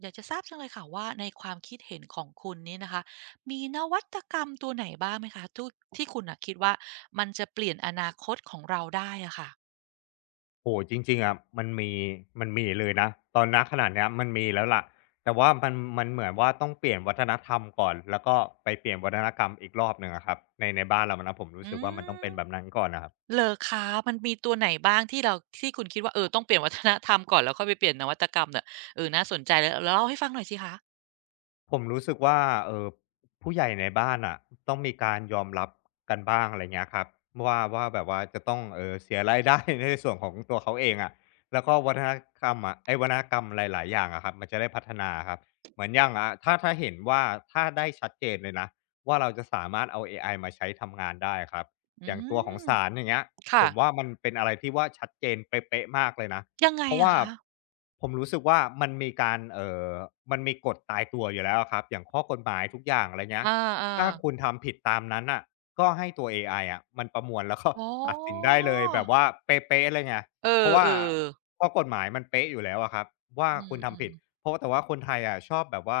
อยากจะทราบจังเลยค่ะว่าในความคิดเห็นของคุณนี้นะคะมีนวัตกรรมตัวไหนบ้างไหมคะทุกที่คุณน่ะคิดว่ามันจะเปลี่ยนอนาคตของเราได้อะค่ะโอ้โฮจริงๆอะมันมีเลยนะตอนขณะเนี้ยมันมีแล้วแหล่ะแต่ว่ามันเหมือนว่าต้องเปลี่ยนวัฒนธรรมก่อนแล้วก็ไปเปลี่ยนวัฒนกรรมอีกรอบหนึ่งอะครับในบ้านเรานะผมรู้อืสึกว่ามันต้องมเป็นแบบนั้นก่อนน่ะครับ เหรอคะมันมีตัวไหนบ้างที่เราที่คุณคิดว่าเออต้องเปลี่ยนวัฒนธรรมก่อนแล้วค่อยไปเปลี่ยนนวัตกรรมเนี่ยเออน่าสนใจแล้วแล้วเล่าให้ฟังหน่อยสิคะผมรู้สึกว่าเออผู้ใหญ่ในบ้านอ่ะต้องมีการยอมรับกันบ้างอะไรเงี้ยครับว่าแบบว่าจะต้องเสียรายได้ ในส่วนของตัวเขาเองอะแล้วก็วัฒนธรรมอะไอ้ยวัฒนกรรมหลายๆอย่างอะครับมันจะได้พัฒนาครับเหมือนอย่างอ่ะถ้าเห็นว่าถ้าได้ชัดเจนเลยนะว่าเราจะสามารถเอาเอไอมาใช้ทำงานได้ครับอือย่างตัวของมศาลอย่างเงี้ยผค่ะมว่ามันเป็นอะไรที่ว่าชัดเจนเป๊ะๆมากเลยนะ ยังไงเพราะอะว่าคะผมรู้สึกว่ามันมีการมันมีกฎตายตัวอยู่แล้วอะครับอย่างข้อกฎหมายทุกอย่างอะไรเงี้อยาถ้าๆคุณทำผิดตามนั้นน่ะก็ให้ตัวเอไออะมันประมวล แล้วก็อ๋ตัดสินได้อเลยแบบว่าเป๊ะๆเลยไงเอเพราะว่าอๆข้อกฎหมายมันเป๊ะอยู่แล้วอะครับว่าอคุณืทำมผิดๆเพราะแต่ว่าคนไทยอะชอบแบบว่า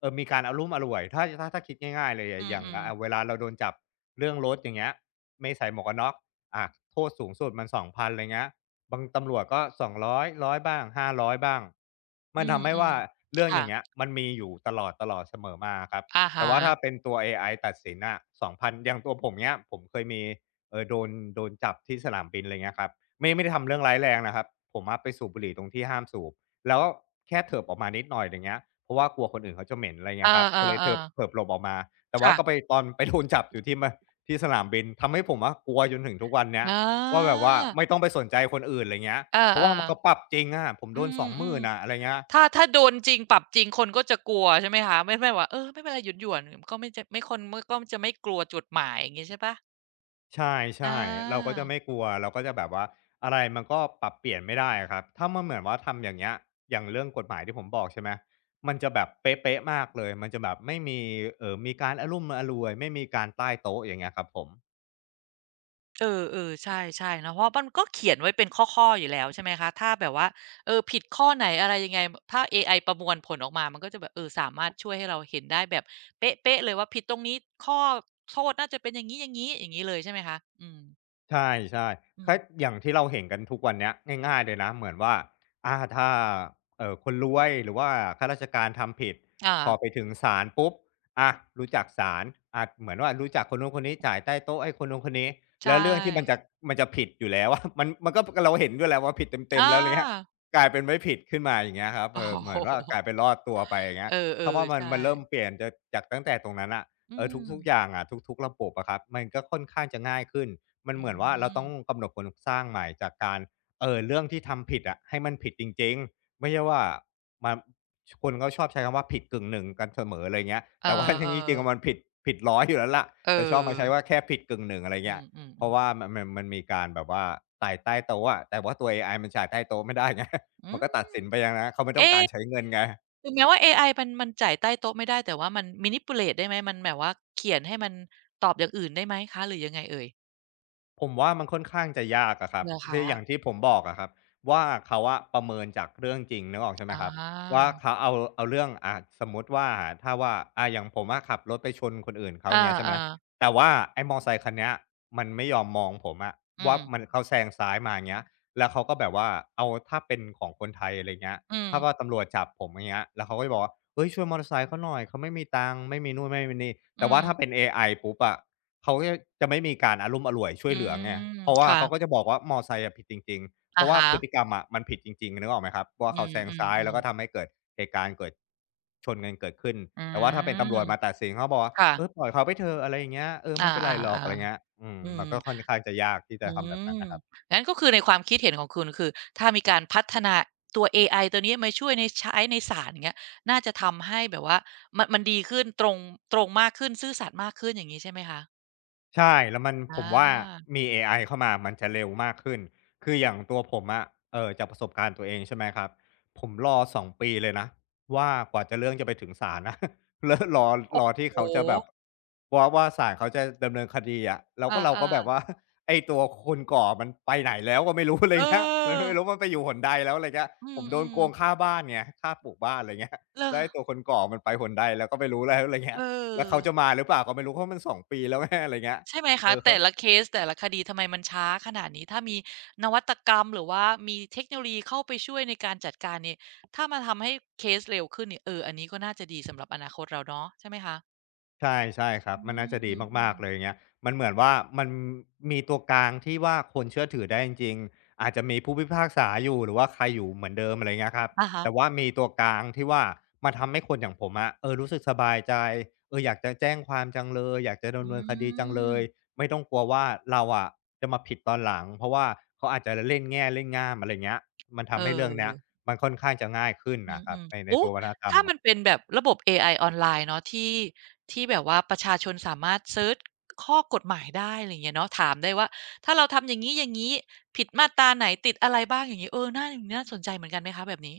มีการอารุ่มอร่วยถ้าคิดง่ายๆเลยอือะอย่างมเวๆลาเราโดนจับเรื่องรถอย่างเงี้ยไม่ใส่หมวกกันน็อกอ่าโทษสูงสุดมัน2,000ไรเงี้ย บางตำรวจก็200้อยร้อยบ้าง500บ้างอืมันทำให้มว่าเรื่อๆงอค่ะย่างเงี้ยมันมีอยู่ตลอดตลอดเสมอมาครับอะแต่ฮะ ว่าถ้าเป็นตัวเอไอตัดสินน่ะ2,000องพันอย่างตัวผมเงี้ยผมเคยมีเอ่อโดนโดนจับที่สนามบินไรเงี้ยครับไม่ได้ทำเรื่องร้ายแรงนะครับผมอะไปสูบบุหรี่ตรงที่ห้ามสูบแล้วแค่เถิบออกมานิดหน่อยไรเงี้ยเพราะว่ากลัวคนอื่นเขาจะเหม็นไรเอเงี้ยครับก็เลยเถิอบๆเถิๆบหลบออกมาแต่ว่าก็ไปค่ะตอนไปโดนจับอยู่ที่สนามบินทำให้ผมอะกลัวจนถึงทุกวันเนี้ย อาว่าแบบว่าไม่ต้องไปสนใจคนอื่นอะไรเงี้ยเออเพราะว่ามันเขาปรัๆบจริงอะผมอืโดน2 0ื่มนอะอะไรเงี้ยๆถ้าถ้าโดนจริงปรับจริงคนก็จะกลัวใช่ไหมคะไม่ไม่ว่าเออไม่เป็นไรหยุ่นๆก็ไม่จะไม่คนก็จะไม่กลัวจุดหมายอย่างงี้ใช่เปล่าใอช่ๆเราก็าจะไม่กลัวเราก็จะแบบว่าอะไรมันก็ปรับเปลี่ยนไม่ได้อะครับถ้ามันเหมือนว่าทำอย่างเงี้ยอย่างเรื่องกฎหมายที่ผมบอกใช่ไหมมันจะแบบเป๊ะๆมากเลยมันจะแบบไม่มีมีการอรุ่มอร่วยไม่มีการใต้โต๊ะอย่างเงี้ยครับผม เออๆใช่ๆเนาะเพราะมันก็เขียนไว้เป็นข้อๆอยู่แล้วใช่ไหมคะถ้าแบบว่าเออผิดข้อไหนอะไรยังไงถ้าเอไอประมวลผลออกมามันก็จะแบบเออสามารถช่วยให้เราเห็นได้แบบเป๊ะๆเลยว่าผิดตรงนี้ข้อโทษน่าจะเป็นอย่างงี้ๆอย่างงี้เลยใช่ไหมคะอืมใช่อืๆก็มอย่างที่เราเห็นกันทุกวันเนี้ยง่ายๆเลยนะเหมือนว่าถ้าคนรวยหรือว่าข้าราชการทำผิดพออา ไปถึงศาลปุ๊บอารู้จักศาลเหมือนว่ารู้จักคนนู้นคนนี้จ่ายใต้โต๊ะให้คนนู้นคนนี้ใชแล้วเรื่องที่มัน่จะมันจะผิดอยู่แล้ว อะมันก็เราเห็นด้วยแหละว่าผิดเต็มๆอา แล้วอะไรเงี้ยกลายเป็นไม่ผิดขึ้นมาอย่างเงี้ยครับ โอ้เออเหโฮมือนว่ากลายเป็นรอดตัวไปอย่างเงี้เอยถ้าอว่าๆมันใช่มันเริ่มเปลี่ยนจะจากตั้งแต่ตรงนั้นน่ะอืเออมทุกๆอย่างอะทุกๆระบบอะครับมันก็ค่อนข้างจะง่ายขึ้น มันอืเหมือนว่าเรามต้องกำหนดโครงสร้างใหม่จากการเรื่องที่ทำผิดอะให้มันผิดจริงๆไม่ใช่ว่ามาคนก็ชอบใช้คำว่าผิดกึ่งหนึ่งกันเสมออะไรเงี้ยเออแต่ว่า จริงๆอะมันๆผิด100อยอยู่แล้วล่ะเอแต่ชอบมาใช้ว่าอแค่ผิดกึ่งหนึ่งอะไรอืเงี้ยมเพราะๆๆว่ามันมีการแบบว่าไต่ใต้โต๊ะอะแต่ว่าตัวเอไอมันไา่ใต้โต๊ะไม่ได้ไง อืมันก็มตัดสินไปอย่างนะ้เขาไม่ต้องการใช้เอ๊ะเงินไง ถึงแม้ว่าเอไอมันมันจ่ายใต้โต๊ะไม่ได้แต่ว่ามัน manipulate ได้ไหมมันแบบว่าเขียนให้มันตอบอย่างอื่นได้ไหมคะหรือยังไงเอ่ยผมว่ามันค่อนข้างจะยากอะครัเหบรอทีคะออย่างที่ผมบอกอะครับว่าเขาอะประเมินจากเรื่องจริงนึกออกใช่ไหมอาครับว่าเขาเอาเรื่องอะสมมุติว่าถ้าว่าอะอย่างผมอะขับรถไปชนคนอื่นเขาออย่างเงี้ยใช่ไหมาๆแต่ว่าไอ้มอไซค์คันเนี้ยมันไม่ยอมมองผมอะอืว่ามมันเขาแซงซ้ายมาอย่างเงี้ยแล้วเขาก็แบบว่าเอาถ้าเป็นของคนไทยอะไรเงี้ยอืมถ้าว่าตำรวจจับผมอย่างเงี้ยแล้วเขาก็จะบอกว่าเฮ้ยช่วยมอเตอร์ไซค์เขาหน่อยเขาไม่มีตังค์ไม่มีนู่นไม่มีนี่แต่อืว่ามถ้าเป็นเอไอปุ๊บอะ เขาก็จะไม่มีการอารุ่มอร่วยช่อืวยเหลือไงมเพราะว่าค่ะเขาก็จะบอกว่ามอไซค์อะผิดจริงๆเพอะราะว่าฮะพฤติกรรมอะมันผิดจริงๆนึกออกไหมครับว่าอืเขาแซงซ้ายแล้มวก็ๆๆทำให้เกิดเหตุการณ์เกิดชนกันเกิดขึ้นอืแต่ว่าถ้าเป็นตำรมวจมาตัดสินเขาบอกว่าเออค่ะปล่อยเขาไปเถอะอะไรอย่างเงี้ยเอออาไม่เป็นไรหรอกอะไรเงี้ยๆอืมๆอืมัม นก็ค่อนข้างจะยากที่จะอืทำแบบนั้นมน่ะครับ งั้นก็คือในความคิดเห็นของคุณคือถ้ามีการพัฒนาตัวเอไอตัวนี้มาช่วยในใช้ในศาลอย่างเงี้ยน่าจะทำให้แบบว่ามันมันดีขึ้นตรงตรงมากขึ้นซื่อสัตย์มากขึ้นอย่างงี้ใช่ไหมคะใช่แล้วมันผอามว่ามีเอไอเข้ามามันจะเร็วมากขึ้นคืออย่างตัวผมอะจากประสบการณ์ตัวเองใช่ไหมครับผมรอ2ปีเลยนะว่ากว่าจะเรื่องจะไปถึงศาลนะ แล้วรอที่เขาโอ้จะโฮแบบว่าศาลเขาจะดำเนินคดีอะแล้วก็เราก็อาแบบว่า ไอ้ตัวคนก่อมันไปไหนแล้วก็ไม่รู้อะไรๆเอเงี้ย มันอไม่รู้มันไปอยู่หนใดแล้วอะไรเงี้ยอืผมโดนมโกงๆค่าบ้านไงค่าปลูกบ้านอะไรเงี้ยเหรอแล้วไอ้ตัวคนก่อมันไปหนใดแล้วก็ไม่รู้แล้วอะไรเอเงี้อ ย แล้วเขาจะมาหรือเปล่าก็ไม่รู้เพราะมัน2ปีแล้วไงอะไรเงี้ยใช่ไหมเอคะอเขา แต่ละเคสแต่ละคดีทำไมมันช้าขนาดนี้ถ้ามีนวัตกรรมหรือว่ามีเทคโนโลยีเข้าไปช่วยในการจัดการเนี่ยถ้ามันทำให้เคสเร็วขึ้นเนี่ยเอออันนี้ก็น่าจะดีสำหรับอนาคตเราเนาะใช่ไหมคะใช่ใช่ครัอบมันน่าจะดีืมามกๆเลยอๆย่างเงี้ยมันเหมือนว่ามันมีตัวกลางที่ว่าคนเชื่อถือได้จริงๆอาจจะมีผู้พิพากษาอยู่หรือว่าใครอยู่เหมือนเดิมอะไรเงี้ยครับๆอะฮะแต่ว่ามีตัวกลางที่ว่ามันทำให้คนอย่างผมอะเออรู้สึกสบายใจเอออยากจะแจ้งความจังเลยอยากจะอืดำเนินคดีจังเลมยไม่ต้องกลัวว่าเราอะจะมาผิดตอนหลังเพราะว่าเขาอาจจะเล่นแง่เล่นง่ามอะไรเงี้ยมันเออ ทำให้เรื่องเนี้ยมันค่อนข้างจะง่ายขึ้นอน่ะครัืบมในๆโอ้ตัววัฒนธรรม ถ้ามันเป็นแบบระบบเอไอออนไลน์เนาะที่ที่แบบว่าประชาชนสามารถเซิร์ชข้อกฎหมายได้อะไรอย่างเงี้ยเนาะถามได้ว่าถ้าเราทำอย่างงี้ๆผิดมาตราไหนติดอะไรบ้างอย่างงี้เออน่าน่าสนใจเหมือนกันไหมคะแบบนี้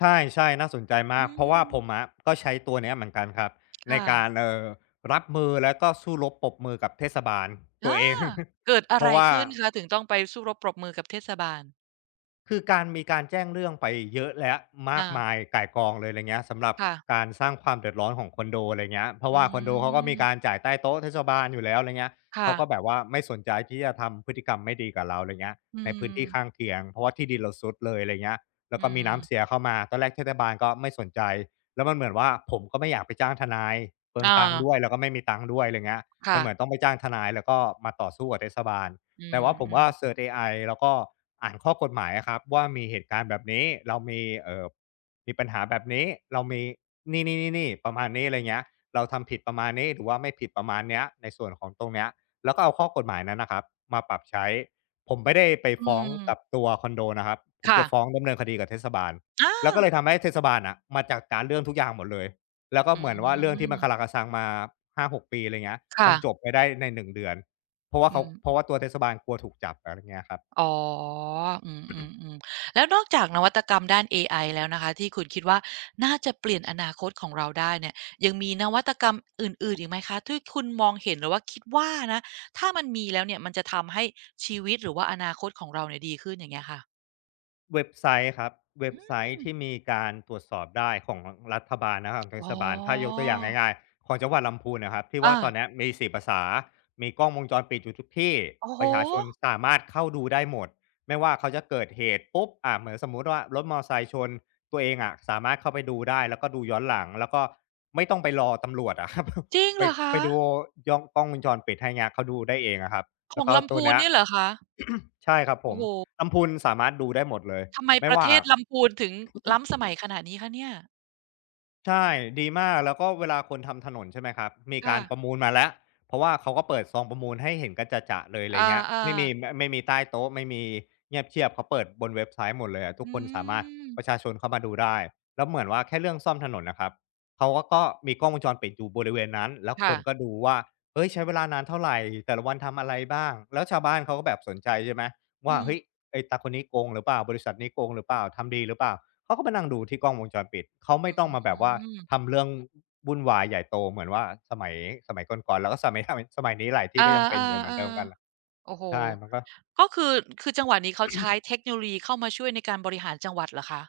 ใช่ๆน่าสนใจอืมากเพราะว่าผมมอะก็ใช้ตัวเนี้ยเหมือนกันครับในค่ะการรับมือแล้วก็สู้รบปรบมือกับเทศบาลตัวอาเอง เกิด อะเพไรราะว่า ขึ้นคะถึงต้องไปสู้รบปรบมือกับเทศบาลคือการมีการแจ้งเรื่องไปเยอะและมากอามายก่ายกองเลยอะไรเงี้ยสำหรับค่ะการสร้างความเดือดร้อนของคอนโดอะไรเงี้ยเพราะอืว่าคอนโดเขาก็มีการมจ่ายใต้โต๊ะเทศบาลอยู่แล้วอะไรเงี้ยค่ะเขาก็แบบว่าไม่สนใจที่จะทำพฤติกรรมไม่ดีกับเราอะไรเงี้ยอืในพื้นมที่ข้างเคียงเพราะว่าที่ดินเราซุดเลยอะไรเงี้ยแล้อืวก็มีมน้ำเสียเข้ามาตอนแรกเทศบาลก็ไม่สนใจแล้วมันเหมือนว่าผมก็ไม่อยากไปจ้างทนายเปลืองอาตังค์ด้วยแล้วก็ไม่มีตังค์ด้วยอะไรเงี้ยมัค่ะนเหมือนต้องไปจ้างทนายแล้วก็มาต่อสู้กับเทศบาล อืแต่ว่าผมมว่าเซิๆร์ชเอไอแล้วก็อ่านข้อกฎหมายอะครับว่ามีเหตุการณ์แบบนี้เรามีมีปัญหาแบบนี้เรามีนี่ๆๆๆประมาณนี้อะไรเงี้ยเราทำผิดประมาณนี้หรือว่าไม่ผิดประมาณเนี้ยในส่วนของตรงเนี้ยแล้วก็เอาข้อกฎหมายนั้นน่ะครับมาปรับใช้ผมไม่ได้ไปอืฟ้องมกับตัวคอนโดนะครับผมค่ะจะฟ้องดำเนินคดีกับเทศบาลอา แล้วก็เลยทำให้เทศบาลน่ะมาจัดการเรื่องทุกอย่างหมดเลยแล้วก็อืเหมือนว่าเรื่องที่มันคารามคาซังมาหา6 ปีอะไรเงี้ยมัค่ะนจบไปได้ใน1 เดือน เพราะว่าอืเขาเพมราะว่าตัวเทศบาลกลัวถูกจับอะไรเงี้ยครับอ๋ออืมๆๆแล้วนอกจากนวัตกรรมด้านเอไอแล้วนะคะที่คุณคิดว่าน่าจะเปลี่ยนอนาคตของเราได้เนี่ย ยังมีนวัตกรรมอื่นๆอีกไหมคะที่คุณมองเห็นหรือว่าคิดว่านะ ถ้ามันมีแล้วเนี่ยมันจะทำให้ชีวิตหรือว่าอนาคตของเราเนี่ยดีขึ้นอย่างเงี้ยค่ะเว็บไซต์ครับเว็บไซอืมต์ที่มีการตรวจสอบได้ของรัฐบาลนะครับของเทอ๋ศอบาลถ้ายกตัวอย่างง่ายๆของจังหวัดลำพูนน่ะครับที่ว่าอาตอนเนี้ยมี4 ภาษามีกล้องวงจรปิดอยู่ทุกที่โอ้โฮประชาชนสามารถเข้าดูได้หมดไม่ว่าเขาจะเกิดเหตุปุ๊บอ่าเหมือนสมมุติว่ารถมอไซค์ชนตัวเองอะสามารถเข้าไปดูได้แล้วก็ดูย้อนหลังแล้วก็ไม่ต้องไปรอตำรวจอะครับ จริง ไปเหรอคะดูย้องกล้องวงจรปิดให้เงี้ยเขาดูได้เองอะครับขแล้อวงก็ลำตัวพูนเนี้ย เนี่ยเหรอคะใช่ครับผโอ้มโฮลำพูนสามารถดูได้หมดเลย ทำไมไม่ประว่า เทศลำพูนถึงล้ำสมัยขนาดนี้คะเนี่ยใช่ดีมากแล้วก็เวลาคนทำถนนใช่ไหมครับมีกาค่ะ รประมูลมาแล้วเพราะว่าเขาก็เปิดซองประมูลให้เห็นกันจะๆเลยอะไรอเงี้ยาไม่มีๆไม่มีใต้โต๊ะไม่มีเงียบเชียบเขาเปิดบนเว็บไซต์หมดเลยอะทุกคอืนสามารถมประชาชนเข้ามาดูได้แล้วเหมือนว่าแค่เรื่องซ่อมถนนน่ะครับเขาก็มีกล้องวงจรปิดอยู่บริเวณนั้นแล้วคค่ะนก็ดูว่าเฮ้ยใช้เวลานานเท่าไรแต่ละวันทำอะไรบ้างแล้วชาวบ้านเขาก็แบบสนใจใช่ไหมว่าอืมเฮ้ยไอ้ตาคนนี้โกงหรือเปล่าบริษัทนี้โกงหรือเปล่าทำดีหรือเปล่า เขาก็มานั่งดูที่กล้องวงจรปิดเขาอืไม่ต้องมาแบบว่ามทำเรื่องวุ่นวายใหญ่โตเหมือนว่าสมัยสมัยก่อนๆแล้วก็สมัย สมัยนี้หลายอที่ก็ยังเป็นอายู่เหมือนเดิมกันๆน่ะๆโอ้โฮใช่มันก็ ก็คือคือจังหวัดนี้เขาใช้เทคโนโลยีเข้ามาช่วยในการบริหารจังหวัดเหรอคะ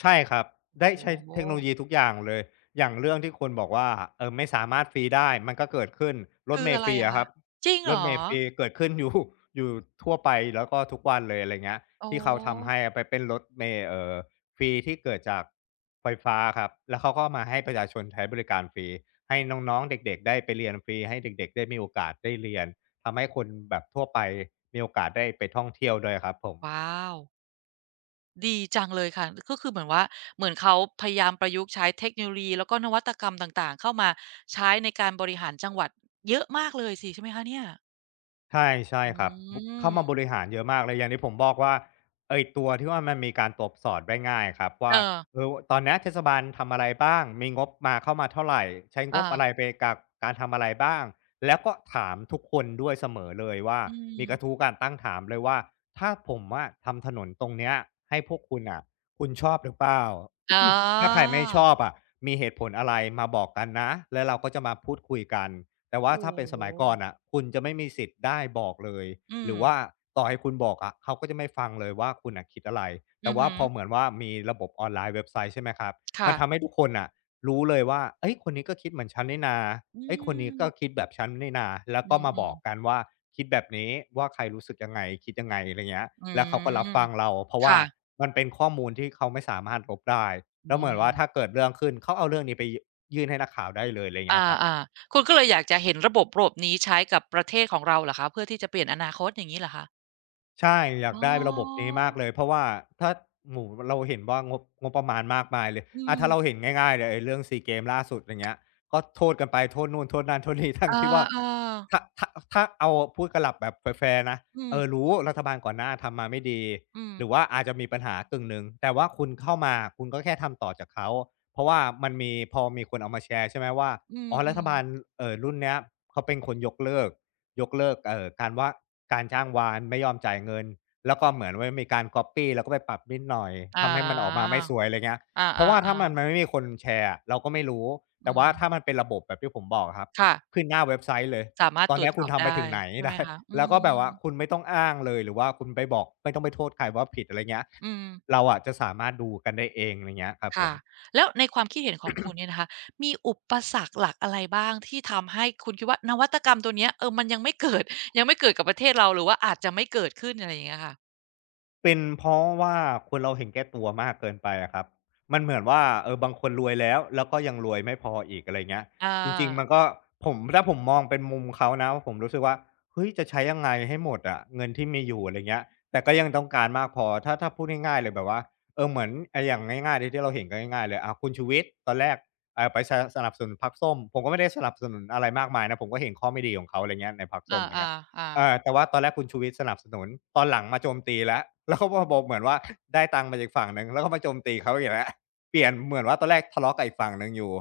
ใช่ครับได้โอ้โใช้ฮเทคโนโลยีทุกอย่างเลยอย่างเรื่องที่คุณบอกว่าไม่สามารถฟรีได้มันก็เกิดขึ้นรถคือเมอะล์ฟไรรีอะอะคคะรับจริงรเหรถอเมล์ฟรีเกิดขึ้นอยู่ อยู่ทั่วไปแล้วก็ทุกวันเลยอะไรเงี้ยอ๋อที่เขาทำให้ไปเป็นรถเมล์ฟรีที่เกิดจากไฟฟ้าครับแล้วเขาก็มาให้ประชาชนใช้บริการฟรีให้น้องๆเด็กๆได้ไปเรียนฟรีให้เด็กๆได้มีโอกาสได้เรียนทำให้คนแบบทั่วไปมีโอกาสได้ไปท่องเที่ยวด้วยครับผม ว้าว ดีจังเลยค่ะ ก็คือเหมือนว่าเหมือนเขาพยายามประยุกต์ใช้เทคโนโลยีแล้วก็นวัตกรรมต่างๆเข้ามาใช้ในการบริหารจังหวัดเยอะมากเลยสิใช่ไหมคะเนี่ยใช่ใช่อืครับบุเข้ามาบมริหารเยอะมากเลยอย่างที่ผมบอกว่าไอ้ตัวที่ว่ามันมีการตรวจสอบได้ง่ายครับเอว่าอเออตอนเนี้ยเทศบาลทำอะไรบ้างมีงบมาเข้ามาเท่าไรใช้งอาบอะไรไปกับการทำอะไรบ้างแล้วก็ถามทุกคนด้วยเสมอเลยว่าอืม มีกระทู้การตั้งถามเลยว่าถ้าผมอะทำถนนตรงเนี้ยให้พวกคุณน่ะคุณชอบหรือเปล่า อ๋อ ถ้าใครไม่ชอบอะมีเหตุผลอะไรมาบอกกันนะแล้วเราก็จะมาพูดคุยกัน แต่ว่าโอ้ถ้าเป็นสโฮมัยก่อนอะคุณจะไม่มีสิทธิ์ได้บอกเลยอืหมรือว่าต่อให้คุณบอกอะเขาก็จะไม่ฟังเลยว่าคุณอ่ะคิดอะไรอืแต่อว่าฮึพอเหมือนว่ามีระบบออนไลน์เว็บไซต์ใช่ไหมครับมัค่ะนทำให้ทุกคนอ่ะรู้เลยว่าเอ้ยคนนี้ก็คิดเหมือนฉันนี่นาอืเอ้ยคนนี้มก็คิดแบบฉันนี่นาแล้วอก็มาืบมอกกันๆว่าคิดแบบนี้ว่าใครรู้สึกยังไงคิดยังไงอะไรเงี้ยอืแล้วเขาก็รับมฟังเราเพราะว่าค่ะมันเป็นข้อมูลที่เขาไม่สามารถลบได้อืแล้วเหมือนว่าถ้ามเกิดเรื่องขึ้นเขาเอาเรื่องนี้ไปยื่นให้นักข่าวได้เลยอะไรอเงี้ยครับ าๆคุณก็เลยอยากจะเห็นระบบระบบนี้ใช้กับประเทศของเราเหรอคะเพื่อที่จะเปลี่ยนอนาคตอย่างงี้เหรอคะใช่อยาอ๋กอได้ระบบนี้มากเลยเพราะว่าถ้าโอ้โฮเราเห็นว่างบประมาณมากมายเลยอือามถ้าเราเห็นง่ายๆเลยไอ้เรื่องซีเกมส์ล่าสุดอย่างเงี้ยก็โทษกันไปโทษนู่นโทษนั่นโทษนี่ ทั้เอองที่ว่าถ้าๆถ้าถ้าเอาพูดกันหลับแบบแฟร์ๆนะอืเอมอรู้รัฐบาลก่อนหน้าทำมาไม่ดีอืมหรือว่าอาจจะมีปัญหากึ่งหนึ่งแต่ว่าคุณเข้ามาคุณก็แค่ทำต่อจากเขาเพราะว่ามันมีพอมีคนเอามาแชร์ใช่ไหมว่าอือ๋อรัมฐบาลๆรุ่นเนี้ยเขาเป็นคนยกเลิก ยกเลิกการว่าการจ้างวานไม่ยอมจ่ายเงินแล้วก็เหมือนว่ามีการ copy แล้วก็ไปปรับนิดหน่อยอาทำให้มันออกมาไม่สวยอะไรเงี้ยอาเพราะว่าถ้ามันๆๆมันไม่มีคนแชร์อะเราก็ไม่รู้แต่อืมว่าถ้ามันเป็นระบบแบบที่ผมบอกอะครับค่ะขึ้นหน้าเว็บไซต์เลยสามารถตอตนรวเนี้จยสคุอณบทำไปได้ถึงไหน ใช่ ไหมได้คะอืแล้วก็แบบมว่าคุณไม่ต้องอ้างเลยหรือว่าคุณไปบอกไม่ต้องไปโทษใครว่าผิดอะไรเงี้ยอืม เราอะจะสามารถดูกันได้เองอะไรเงี้ยครับผค่ะม แล้วในความคิดเห็นของคุณเนี่ยนะคะมีอุปสรรคหลักอะไรบ้างที่ทำให้คุณคิดว่านวัตกรรมตัวเนี้ยมันยังไม่ เกิดยังไม่เกิดกับประเทศเราหรือว่าอาจจะไม่เกิดขึ้นอะไรอย่างเงี้ยค่ะเป็นเพราะว่าคนเราเห็นแก่ตัวมากเกินไปอะครับ มันเหมือนว่าเออบางคนรวยแล้วแล้วก็ยังรวยไม่พออีกอะไรเงี้ยอจริงๆามันก็ผมถ้าผมมองเป็นมุมเขานะผมรู้สึกว่าเฮ้ยจะใช้ยังไงให้หมดอะเงินที่มีอยู่อะไรเงี้ยแต่ก็ยังต้องการมากพอถ้าพูดง่ายๆเลยแบบว่าเออเหมือนย่างง่ายๆเลยที่เราเห็นกันง่ายๆเลยคุณชูวิทย์ตอนแรกไปนับสนุนพรรคส้มผมก็ไม่ได้สนับสนุนอะไรมากมายนะผมก็เห็นข้อไม่ดีของเขาอะไรเงี้ยในพรรคอส้มอะไรเงี้ย าเอๆๆอแต่ว่าตอนแรกคุณชูวิทย์สนับสนุนตอนหลังมาโจมตีแล้ว แล้วเขาก็มาบอกเหมือนว่าได้ตังค์มาจากฝั่งหนึ่งแล้วก็มาโจมตีเขาอีกแล้วเปลี่ยนเหมือนว่าตอนแรกทะเลาะกับอีกฝั่งหนึ่งอยู่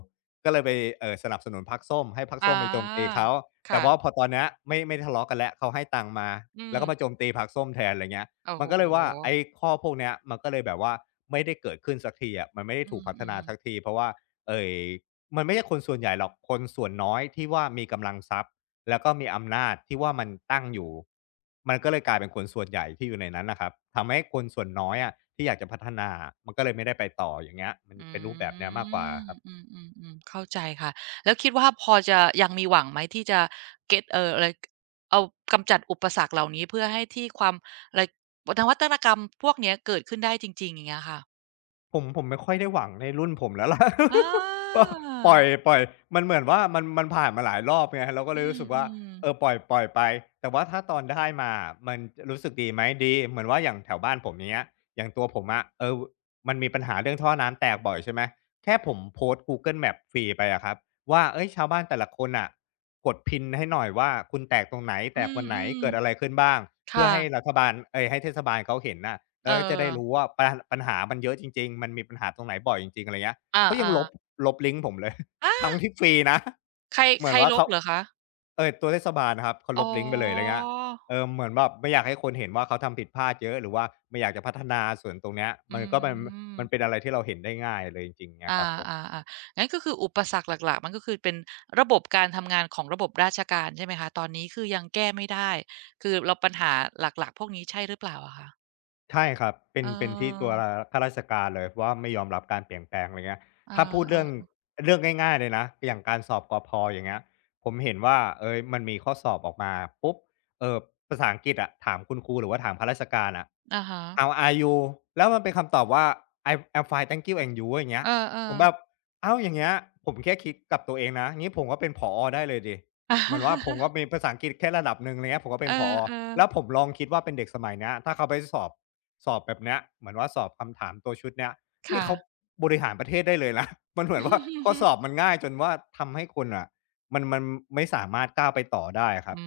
ก็เลยไปสนับสนุนพรรคส้มให้พรรคอส้มไปโจมตีาเขาแต่ค่ะว่าพอตอนเนี้ยไม่ทะเลาะกันแล้วเขาให้ตังค์มาอืแล้มวก็มาโจมตีพรรคส้มแทนอะไรเงี้ยโอ้มันโฮก็เลยว่าไอ้ข้อพวกเนี้ยมันก็เลยแบบว่าไม่ได้เกิดขึ้นสักทีอะมันไม่ได้อืถูกพัฒมนาสักๆ ทีเพราะว่าเอ่อมันไม่ใช่คนส่วนใหญ่หรอกคนส่วนน้อยที่ว่ามีกำลังทรัพย์ แล้วก็มีอำนาจที่ว่ามันตั้งอยู่ มันก็เลยกลายเป็นคนส่วนใหญ่ที่อยู่ในนั้นนะครับ ทำให้คนส่วนน้อยอะที่อยากจะพัฒนา มันก็เลยไม่ได้ไปต่ออย่างเงี้ยมันอเป็นรูปแบบืเนี้ยมากกว่ามครับ อืมอืมอืมเข้าใจค่ะแล้วคิดว่าพอจะยังมีหวังไหมที่จะเก็ตอะไรเอากำจัดอุปสรรคเหล่านี้เพื่อให้ที่ความอะไรนวัตกรรมพวกเนี้ยเกิดขึ้นได้จริงๆอย่างเงี้ยค่ะผมไม่ค่อยได้หวังในรุ่นผมแล้วล่ะ อา ก็ปล่อยมันเหมือนว่ามันผ่านมาหลายรอบไงเราก็อืเลยรู้สึกว่ามเอๆอปล่อยไปแต่ว่าถ้าตอนได้มาอะมันจะรู้สึกดีไหมดีเหมือนว่าอย่างแถวบ้านผมอย่างเงี้ยอย่างตัวผมอะเออมันมีปัญหาเรื่องท่อน้ำแตกบ่อยใช่ไหมแค่ผมโพสต์ Google Maps ฟรีไปอะครับว่าเฮ้ยชาวบ้านแต่ละคนน่ะกด pin ให้หน่อยว่าคุณแตกตรงไหนอืแตกวันไหนมเกิดอะไรขึ้นบ้างๆเพื่อค่ะให้รัฐบาลเอ๊ยให้เทศบาลเขาเห็นน่ะ เอแล้วอก็จะได้รู้ว่าปัญหามันเยอะจริงๆมันมีปัญหาตรงไหนบ่อยจริงๆอะไรเงี้ยอเขายังาลๆบลบลิงก์ผมเลย อา ทั้งที่ฟรีนะใครเหมืใคอรนว่าลบเขาเหรอคะเออตัวเทศบาลครับเขาลอ๋อบลิงก์ไปเลยอะไรเงี้ยเออเหมือนแบบไม่อยากให้คนเห็นว่าเขาทำผิดพลาดเยอะหรือว่าไม่อยากจะพัฒนาส่วนตรงเนี้ยอืมันก็เป็นมันเป็นม อะไรที่เราเห็นได้ง่ายเลยจริงๆเงี้ยคอ่ารับผอม อ่าอ่างั้นก็คืออุปสรรคหลักๆมันก็คือเป็นระบบการทำงานของระบบราชการใช่ไหมคะตอนนี้คือยังแก้ไม่ได้คือเราปัญหาหลักๆพวกนี้ใช่หรือเปล่าอะคะใช่ครับเป็เอนอเป็นที่ตัวข้าราชการเลยว่าไม่ยอมรับการเปลี่ยนแปลงอะไรเงี้ยอถ้าพูดเรื่องาง่ายๆเลยนะอย่างการสอบกพอย่างเงี้ยผมเห็นว่าเอ๊ยมันมีข้อสอบออกมาปุ๊บเอ่อภาษาอังกฤษอะถามคุณครูหรือว่าถามข้าราชการอะ ๆอะฮะ "How are you?" แล้วมันเป็นคำตอบว่า "I'm fine thank you and you" อย่างเงี้ยเออเออ ผมแบบอ้าวอย่างเงี้ยผมแค่คิดกับตัวเองนะงี้ผมก็เป็นผอได้เลยสิเหมือนว่าผมก็ มีภาษาอังกฤษแค่ระดับหนึ่งอะไรเงี้ยผมก็เอเป็นผออเออแล้วผมลองคิดว่าเป็นเด็กสมัยเนี้ยถ้าเขาไปสอบ สอบแบบเนี้ยเหมือนว่าสอบคำถามตัวชุดเนี้ยนี่ค่ะ เขาบริหารประเทศได้เลยนะ มันเหมือนว่าข้อส อบมันง่ายจนว่าทำให้คนอ่ะมันไม่สามารถก้าวไปต่อได้ครับอื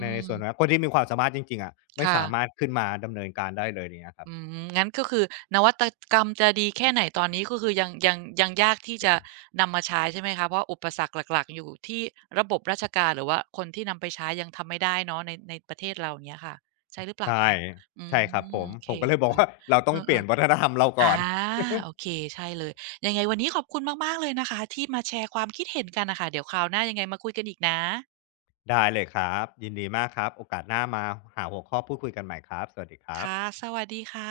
ในส่วนนั้นมคนที่มีความสามารถจริงๆอะไม่ค่ะ สามารถขึ้นมาดำเนินการได้เลยเนี้ยครับอืมงั้นก็คือนวัตกรรมจะดีแค่ไหนตอนนี้ก็คือยังยังยังยากที่จะนำมาใช้ใช่ไหมคะเพราะอุปสรรคหลักๆอยู่ที่ระบบราชการหรือว่าคนที่นำไปใช้ยังทำไม่ได้เนาะในในประเทศเราอย่างเงี้ยค่ะใช่หรือเปล่าใช่คะอืใช่ครับผมมโอเคผมก็เลยเคบอกยว่า เราเอต้องเปลี่ยอนวัฒนธรรมเราๆอาก่อน โอเคใช่เลยยังไงวันนี้ขอบคุณมากๆเลยนะคะที่มาแชร์ความคิดเห็นกันน่ะค่ะเดี๋ยวคราวหน้ายังไงมาคุยกันอีกนะ ได้เลยครับยินดีมากครับโอกาสหน้ามาหาหัวข้อพูดคุยกันใหม่ครับสวัสดีครับค่ะสวัสดีค่ะ